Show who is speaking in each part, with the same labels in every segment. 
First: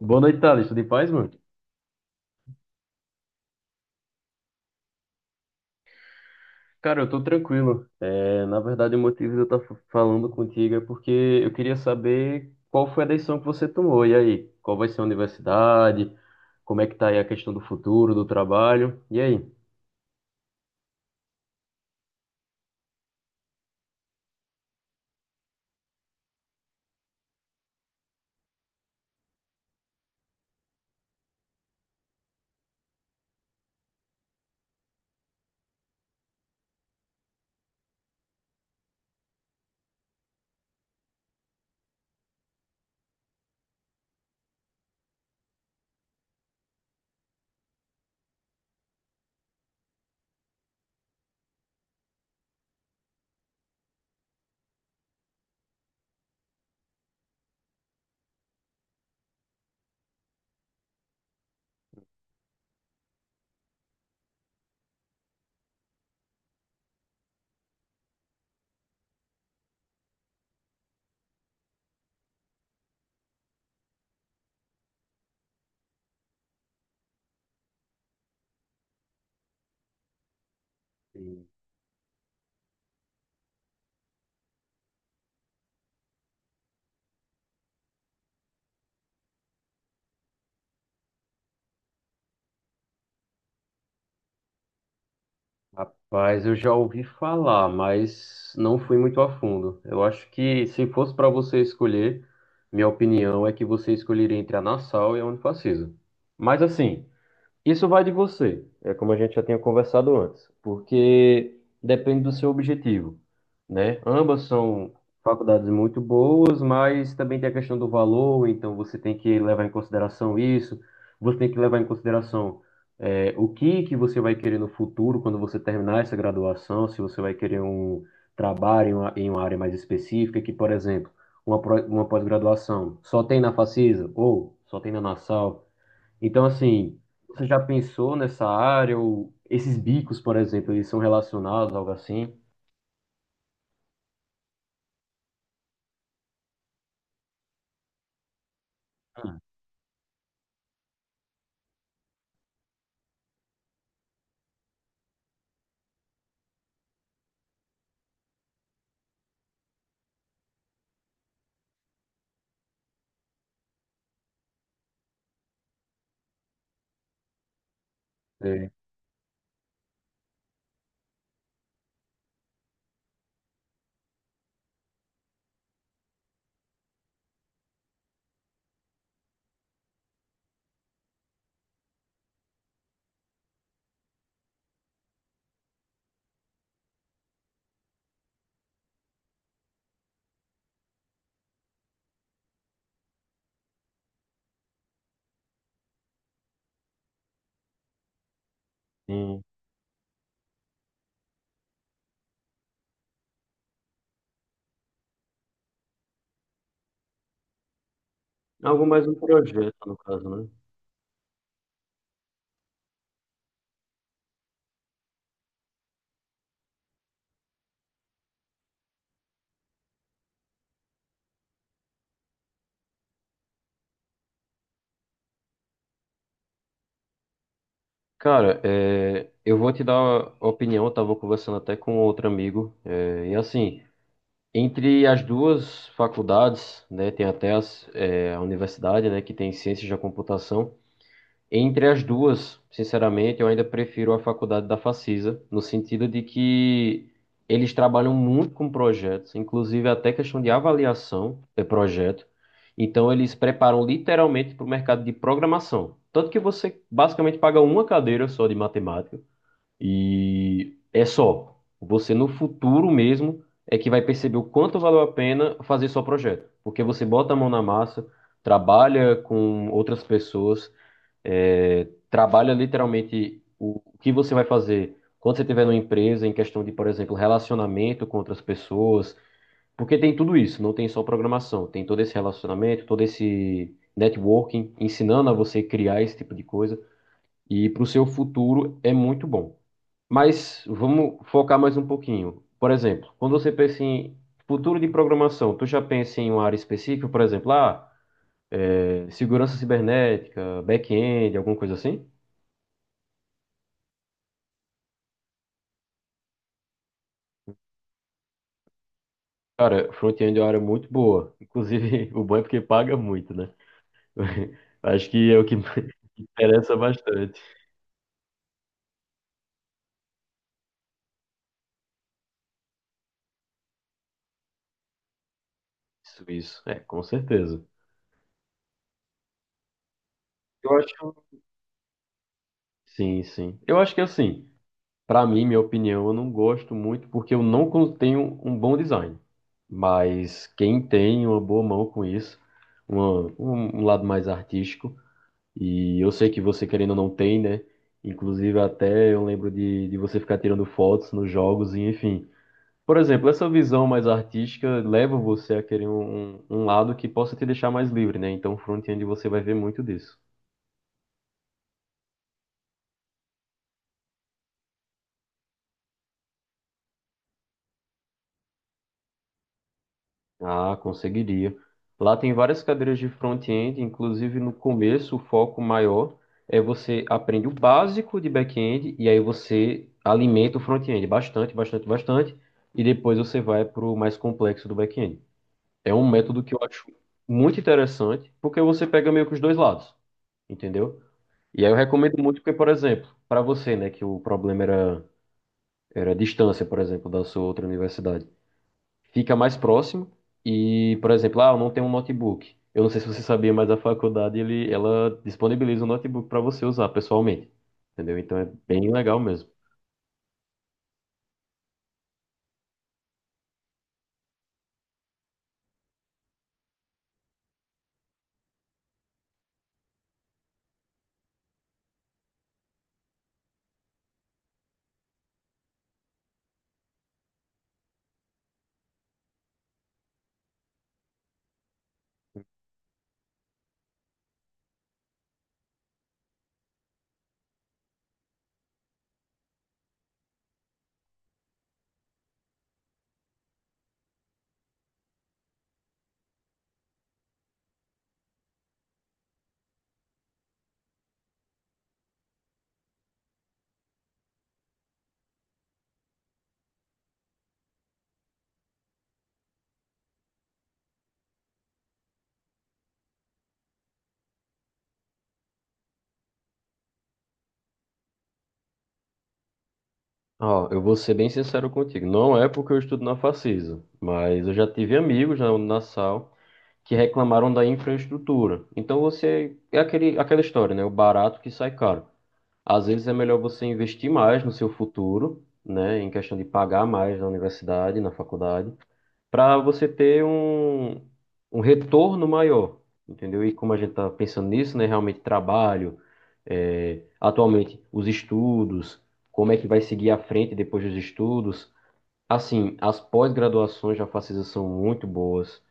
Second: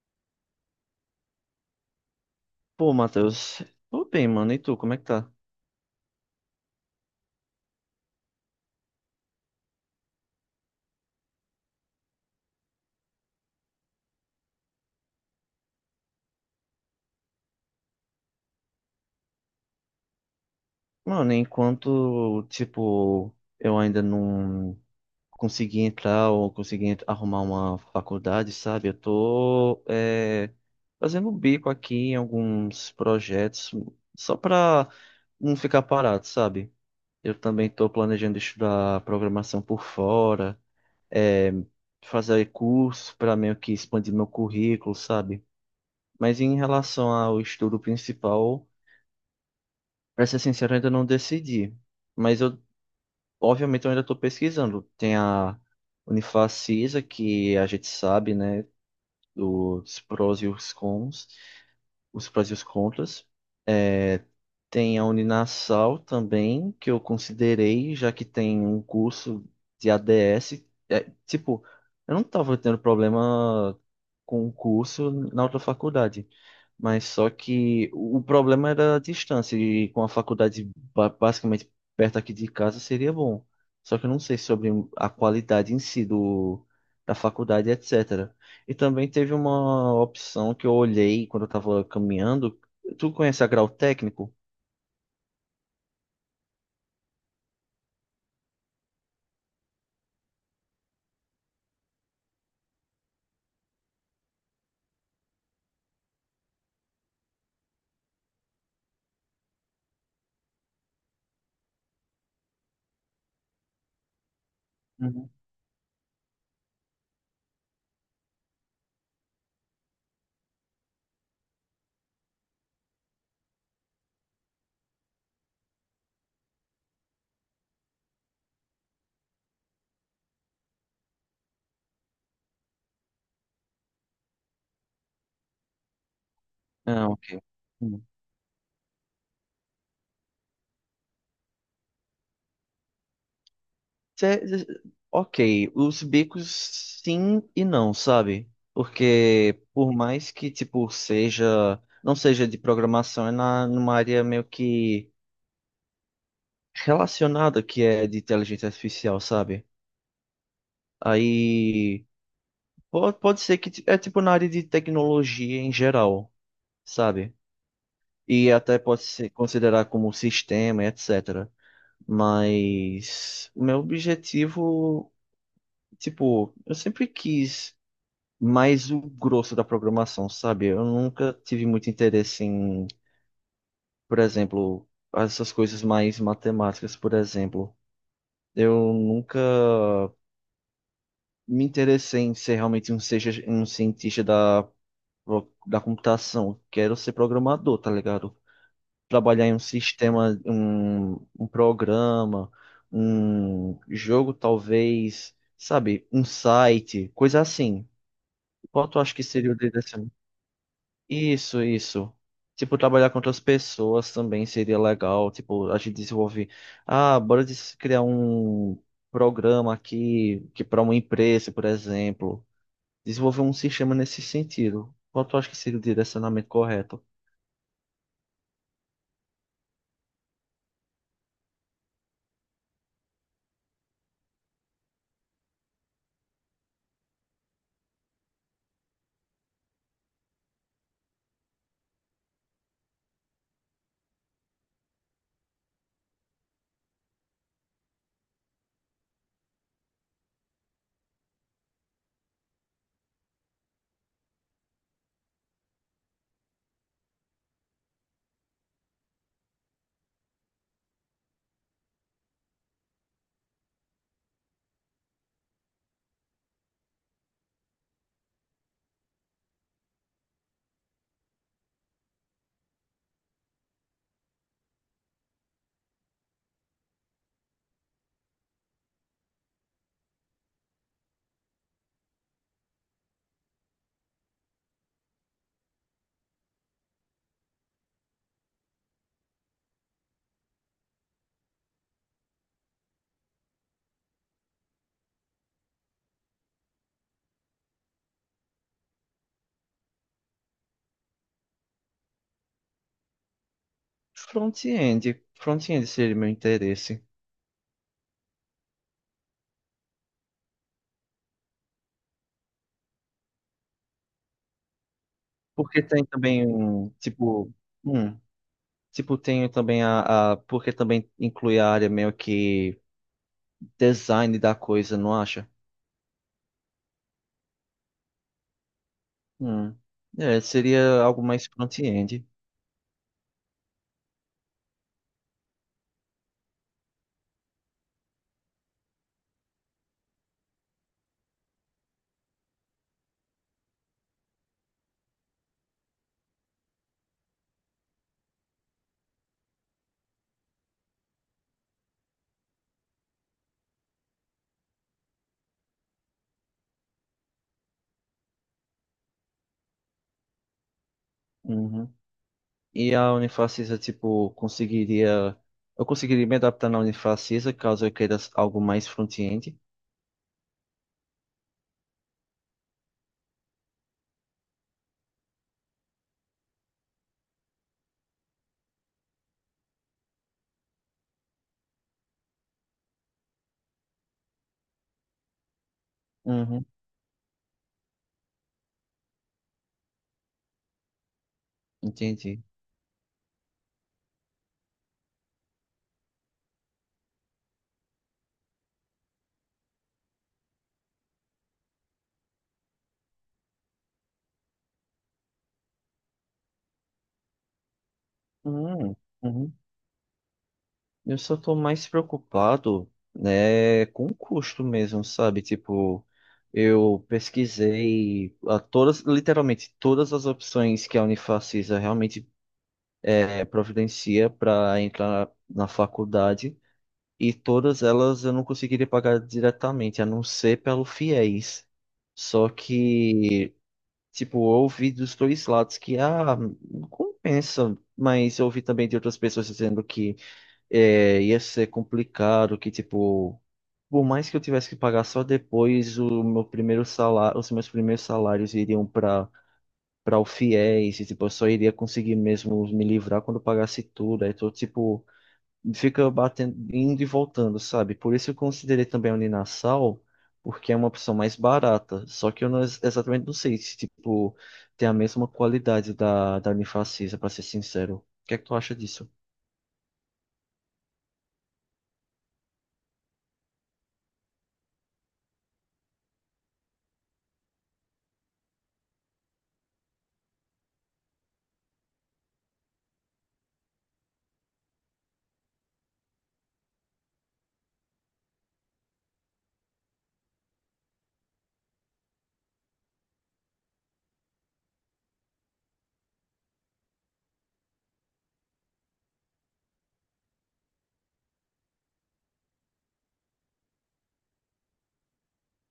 Speaker 1: Boa noite, Thales. Tudo em paz, mano?
Speaker 2: Pô, Matheus, tô bem, mano. E tu, como é que tá?
Speaker 1: Cara, eu tô tranquilo. Na verdade, o motivo de eu estar falando contigo é porque eu queria saber qual foi a decisão que você tomou. E aí, qual vai ser a universidade? Como é que tá aí a questão do futuro, do trabalho? E aí?
Speaker 2: Mano, enquanto, tipo, eu ainda não consegui entrar ou arrumar uma faculdade, sabe? Eu tô, fazendo um bico aqui em alguns projetos só pra não ficar parado, sabe? Eu também tô planejando estudar programação por fora, é, fazer cursos pra meio que expandir meu currículo, sabe? Mas em relação ao estudo principal. Pra ser sincero, eu ainda não decidi. Mas eu, obviamente, eu ainda tô pesquisando. Tem a Unifacisa, que a gente sabe, né? Os prós e os cons, os prós e os contras. Tem a Uninasal também, que eu considerei, já que tem um curso de ADS. É, tipo, eu não tava tendo problema com o curso na outra faculdade. Mas só que o problema era a distância, e com a faculdade
Speaker 1: Sim.
Speaker 2: basicamente perto aqui de casa seria bom. Só que eu não sei sobre a qualidade em si da faculdade, etc. E também teve uma opção que eu olhei quando eu estava caminhando. Tu conhece a grau técnico?
Speaker 1: Rapaz, eu já ouvi falar, mas não fui muito a fundo. Eu acho que se fosse para você escolher, minha opinião é que você escolheria entre a Nassau e a Unifacisa. Mas assim, isso vai de você, é como a gente já tinha conversado antes, porque depende do seu objetivo, né? Ambas são
Speaker 2: Uhum.
Speaker 1: faculdades muito boas, mas também tem a questão do valor, então você tem que levar em consideração isso, você tem que levar em consideração o que que você vai querer no futuro quando você terminar essa graduação, se você vai querer um trabalho em uma área mais específica, que, por exemplo, uma pós-graduação só tem na Facisa ou só tem na Nassau, então, assim,
Speaker 2: Ah, ok.
Speaker 1: você já
Speaker 2: Hum.
Speaker 1: pensou nessa área ou esses bicos, por exemplo, eles são relacionados, algo assim?
Speaker 2: Cê- cê- ok, os bicos sim e não, sabe? Porque por mais que tipo seja, não seja de programação, é numa área meio que relacionada que é de inteligência artificial, sabe? Aí pode ser que é tipo na área de tecnologia em geral, sabe? E
Speaker 1: É,
Speaker 2: até pode ser considerar como sistema, etc. Mas o meu objetivo, tipo, eu sempre quis mais o grosso da programação, sabe? Eu nunca tive muito interesse em, por exemplo, essas coisas mais matemáticas, por exemplo. Eu nunca me interessei em ser realmente um cientista da computação. Quero ser programador, tá ligado?
Speaker 1: sim.
Speaker 2: Trabalhar em um sistema, um programa, um jogo, talvez, sabe? Um site, coisa assim.
Speaker 1: Algo
Speaker 2: Qual tu
Speaker 1: mais
Speaker 2: acha
Speaker 1: um
Speaker 2: que seria o
Speaker 1: projeto,
Speaker 2: desse?
Speaker 1: no caso, né?
Speaker 2: Isso, isso. Tipo, trabalhar com outras pessoas também seria legal. Tipo, a gente desenvolve. Ah, criar um programa aqui que para uma empresa, por exemplo. Desenvolver um sistema nesse sentido. Qual tu acha que seria o direcionamento correto?
Speaker 1: Cara, eu vou te dar a opinião, eu tava conversando até com outro amigo, e assim, entre as duas faculdades, né, tem até as, é, a universidade, né, que tem ciências da computação, entre as duas, sinceramente, eu ainda prefiro a faculdade da Facisa, no sentido de que eles trabalham muito com projetos, inclusive até questão de avaliação de projeto. Então, eles preparam literalmente para o mercado de programação. Tanto que você basicamente paga uma cadeira só de matemática e é só. Você no futuro mesmo é que vai perceber o quanto valeu a pena fazer só projeto, porque você bota a mão na massa, trabalha com outras pessoas trabalha literalmente o que você vai fazer quando você estiver numa empresa, em questão de, por exemplo, relacionamento com outras pessoas, porque tem tudo isso, não tem só programação, tem todo esse relacionamento, todo esse networking, ensinando a você criar esse tipo de coisa, e para o seu futuro é muito bom. Mas vamos focar mais um pouquinho. Por exemplo, quando você pensa em futuro de programação, tu já pensa em uma área específica, por exemplo, ah, é, segurança cibernética, back-end, alguma coisa assim?
Speaker 2: Front-end. Front-end seria meu interesse.
Speaker 1: Cara, front-end é uma área muito boa. Inclusive, o bom é porque paga muito, né? Acho que é o que
Speaker 2: Porque tem também
Speaker 1: interessa bastante.
Speaker 2: hum, tem também a. Porque também inclui a área meio que design da coisa, não acha?
Speaker 1: Isso, isso. É, com certeza.
Speaker 2: Hum. É,
Speaker 1: Eu
Speaker 2: seria
Speaker 1: acho.
Speaker 2: algo mais front-end.
Speaker 1: Sim, sim. Eu acho que assim, pra mim, minha opinião, eu não gosto muito porque eu não con- tenho um bom design. Mas quem tem uma boa mão com isso, um lado mais artístico, e eu sei que você querendo ou não tem, né? Inclusive, até eu lembro de você ficar tirando fotos nos jogos, e enfim. Por exemplo, essa visão mais artística leva você a querer um lado que possa te deixar mais livre, né? Então, front-end você vai ver muito disso.
Speaker 2: Uhum. E a Unifacisa, tipo, conseguiria. Eu conseguiria me adaptar na Unifacisa caso eu queira algo mais front-end.
Speaker 1: Ah, conseguiria. Lá tem várias cadeiras de front-end, inclusive no começo o foco maior é você aprende o básico de back-end e aí você alimenta o front-end bastante, bastante, bastante e depois você vai para o mais complexo do back-end. É um método que eu
Speaker 2: Uhum.
Speaker 1: acho muito interessante porque você pega meio que os dois lados, entendeu? E aí eu recomendo muito
Speaker 2: Entendi.
Speaker 1: porque, por exemplo, para você, né, que o problema era, era a distância, por exemplo, da sua outra universidade, fica mais próximo e, por exemplo, ah, eu não tenho um notebook. Eu não sei se você sabia, mas a faculdade, ela disponibiliza um notebook para você usar pessoalmente, entendeu? Então é bem
Speaker 2: Uhum.
Speaker 1: legal mesmo.
Speaker 2: Uhum. Eu só tô mais preocupado, né, com o custo mesmo, sabe? Tipo, eu pesquisei a todas, literalmente todas as opções que a Unifacisa realmente providencia para entrar na faculdade. E todas elas eu não conseguiria pagar diretamente, a não ser pelo fiéis. Só que, tipo, eu ouvi dos dois lados que, ah, não compensa. Mas eu ouvi também de outras pessoas dizendo que ia ser complicado, que, tipo, por mais que eu tivesse que pagar só depois, o meu primeiro salário, os meus primeiros salários iriam para o fiéis, e, tipo, eu só iria conseguir mesmo me livrar quando eu pagasse tudo. Aí tô, tipo, fica batendo, indo e voltando, sabe? Por isso eu considerei também a Uninasal, porque é uma opção mais barata. Só que eu não, exatamente não sei se, tipo, tem a mesma qualidade da Unifacisa, pra ser sincero. O que é que tu acha disso?
Speaker 1: Ó, eu vou ser bem sincero contigo. Não é porque eu estudo na Facisa, mas eu já tive amigos na Unassal que reclamaram da infraestrutura. Então você é aquela história, né? O barato que sai caro. Às vezes é melhor você investir mais no seu futuro, né, em questão de pagar mais na universidade, na faculdade, para você ter um retorno maior, entendeu? E como a gente está pensando nisso, né, realmente trabalho, atualmente os estudos, como é que vai seguir à frente depois dos estudos. Assim, as pós-graduações já facilitam, são muito boas.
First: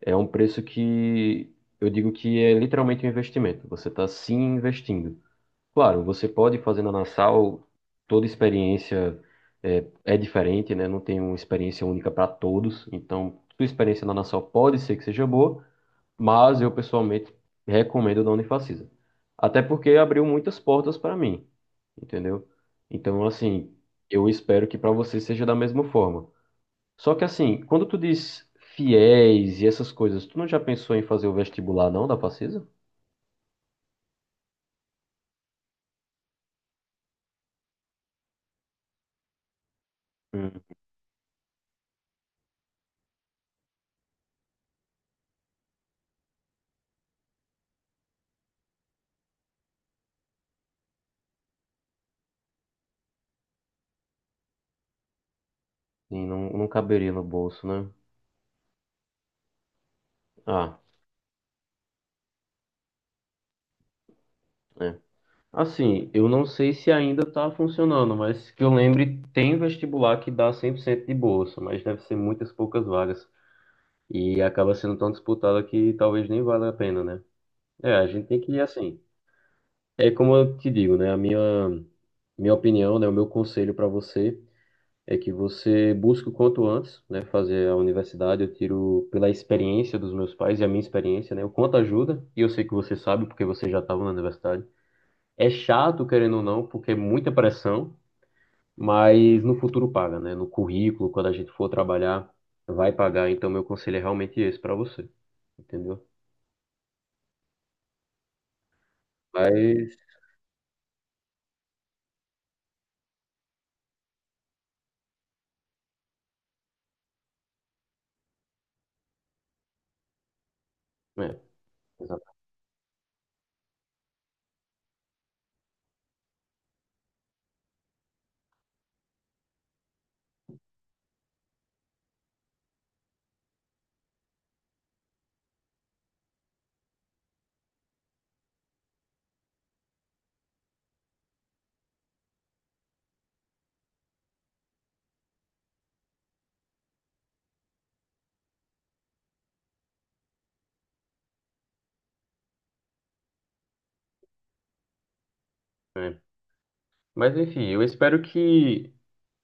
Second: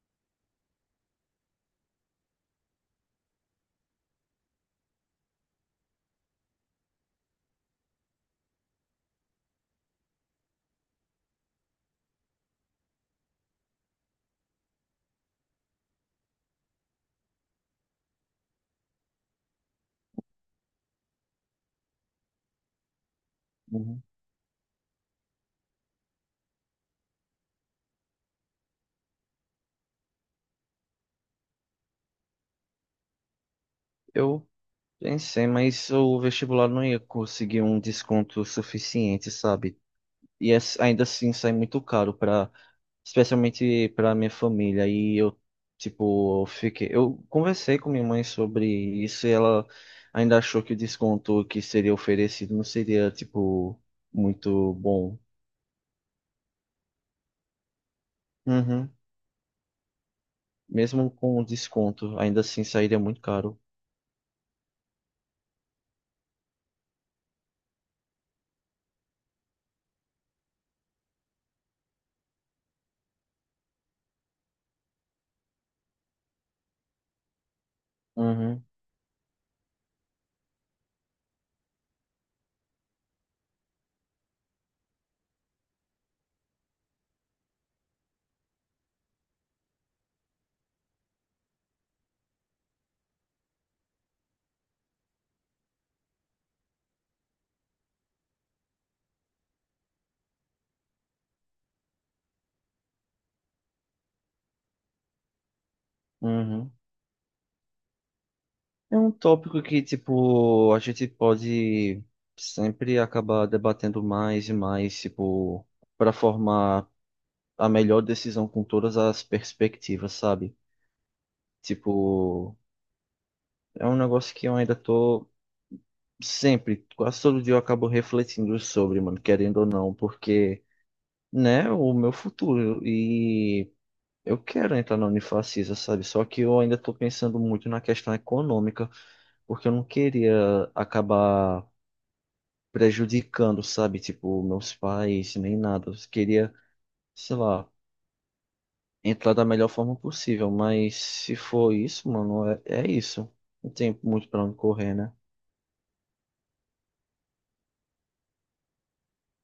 Speaker 1: É um preço que eu digo que é literalmente um investimento. Você está se investindo. Claro, você pode fazer na Nassau, toda experiência é diferente, né? Não tem uma experiência única para todos. Então, sua experiência na Nassau pode ser que seja boa, mas eu pessoalmente recomendo da Unifacisa. Até porque abriu muitas portas para mim, entendeu? Então, assim,
Speaker 2: Uhum.
Speaker 1: eu espero que para você seja da mesma forma. Só que, assim, quando tu diz fiéis e essas coisas, tu não já pensou em fazer o vestibular, não, da Facisa?
Speaker 2: Eu pensei, mas o vestibular não ia conseguir um desconto suficiente, sabe?
Speaker 1: Hum,
Speaker 2: Ainda assim sai muito caro para, especialmente para minha família. E eu, tipo, eu conversei com minha mãe sobre isso e ela ainda achou que o desconto que seria oferecido não seria, tipo, muito bom.
Speaker 1: sim, não, não caberia no bolso, né?
Speaker 2: Uhum.
Speaker 1: Ah.
Speaker 2: Mesmo com o desconto, ainda assim sairia muito caro.
Speaker 1: É. Assim, eu não sei se ainda está funcionando, mas que eu lembre, tem vestibular que dá 100% de bolsa, mas deve ser muitas poucas vagas. E acaba sendo tão disputada que talvez nem valha a pena, né? É, a gente tem que ir
Speaker 2: Uhum.
Speaker 1: assim. É como eu te digo, né? Minha opinião, né? O meu conselho para você é que você busque o quanto antes, né? Fazer a universidade. Eu tiro pela experiência dos meus pais e a minha experiência, né? O quanto ajuda, e eu sei que você sabe, porque você já estava na universidade. É chato, querendo ou não, porque é muita pressão. Mas no futuro paga, né? No currículo, quando a gente for trabalhar, vai pagar. Então, meu conselho é realmente esse para você, entendeu?
Speaker 2: Uhum. É um tópico que,
Speaker 1: Mas,
Speaker 2: tipo, a gente pode sempre acabar debatendo mais e mais, tipo, para formar a melhor decisão com todas as perspectivas, sabe?
Speaker 1: é,
Speaker 2: Tipo,
Speaker 1: exato,
Speaker 2: é um negócio que eu ainda tô sempre, quase todo dia eu acabo refletindo sobre, mano, querendo ou não, porque, né, o meu futuro e eu quero entrar na Unifacisa, sabe? Só que eu ainda tô pensando muito na questão econômica, porque eu não queria acabar prejudicando, sabe? Tipo, meus pais, nem nada. Eu queria, sei lá, entrar da melhor forma possível, mas se for isso, mano, é, é isso. Não tem muito pra onde correr, né?
Speaker 1: é. Mas enfim, eu espero que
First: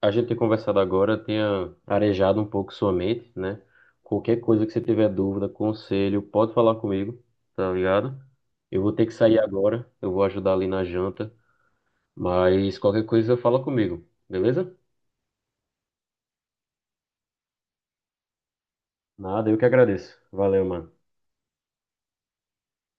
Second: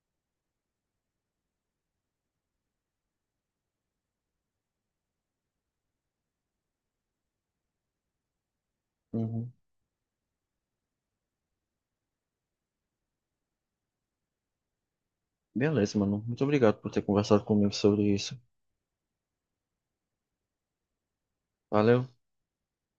Speaker 1: a gente ter conversado agora tenha arejado um pouco sua mente, né? Qualquer coisa que você tiver dúvida, conselho, pode falar comigo, tá ligado? Eu vou ter que sair
Speaker 2: Uhum.
Speaker 1: agora, eu vou ajudar ali na janta, mas qualquer coisa fala comigo, beleza?
Speaker 2: Beleza, mano. Muito obrigado por ter conversado comigo sobre isso.
Speaker 1: Nada, eu que agradeço. Valeu, mano.
Speaker 2: Valeu.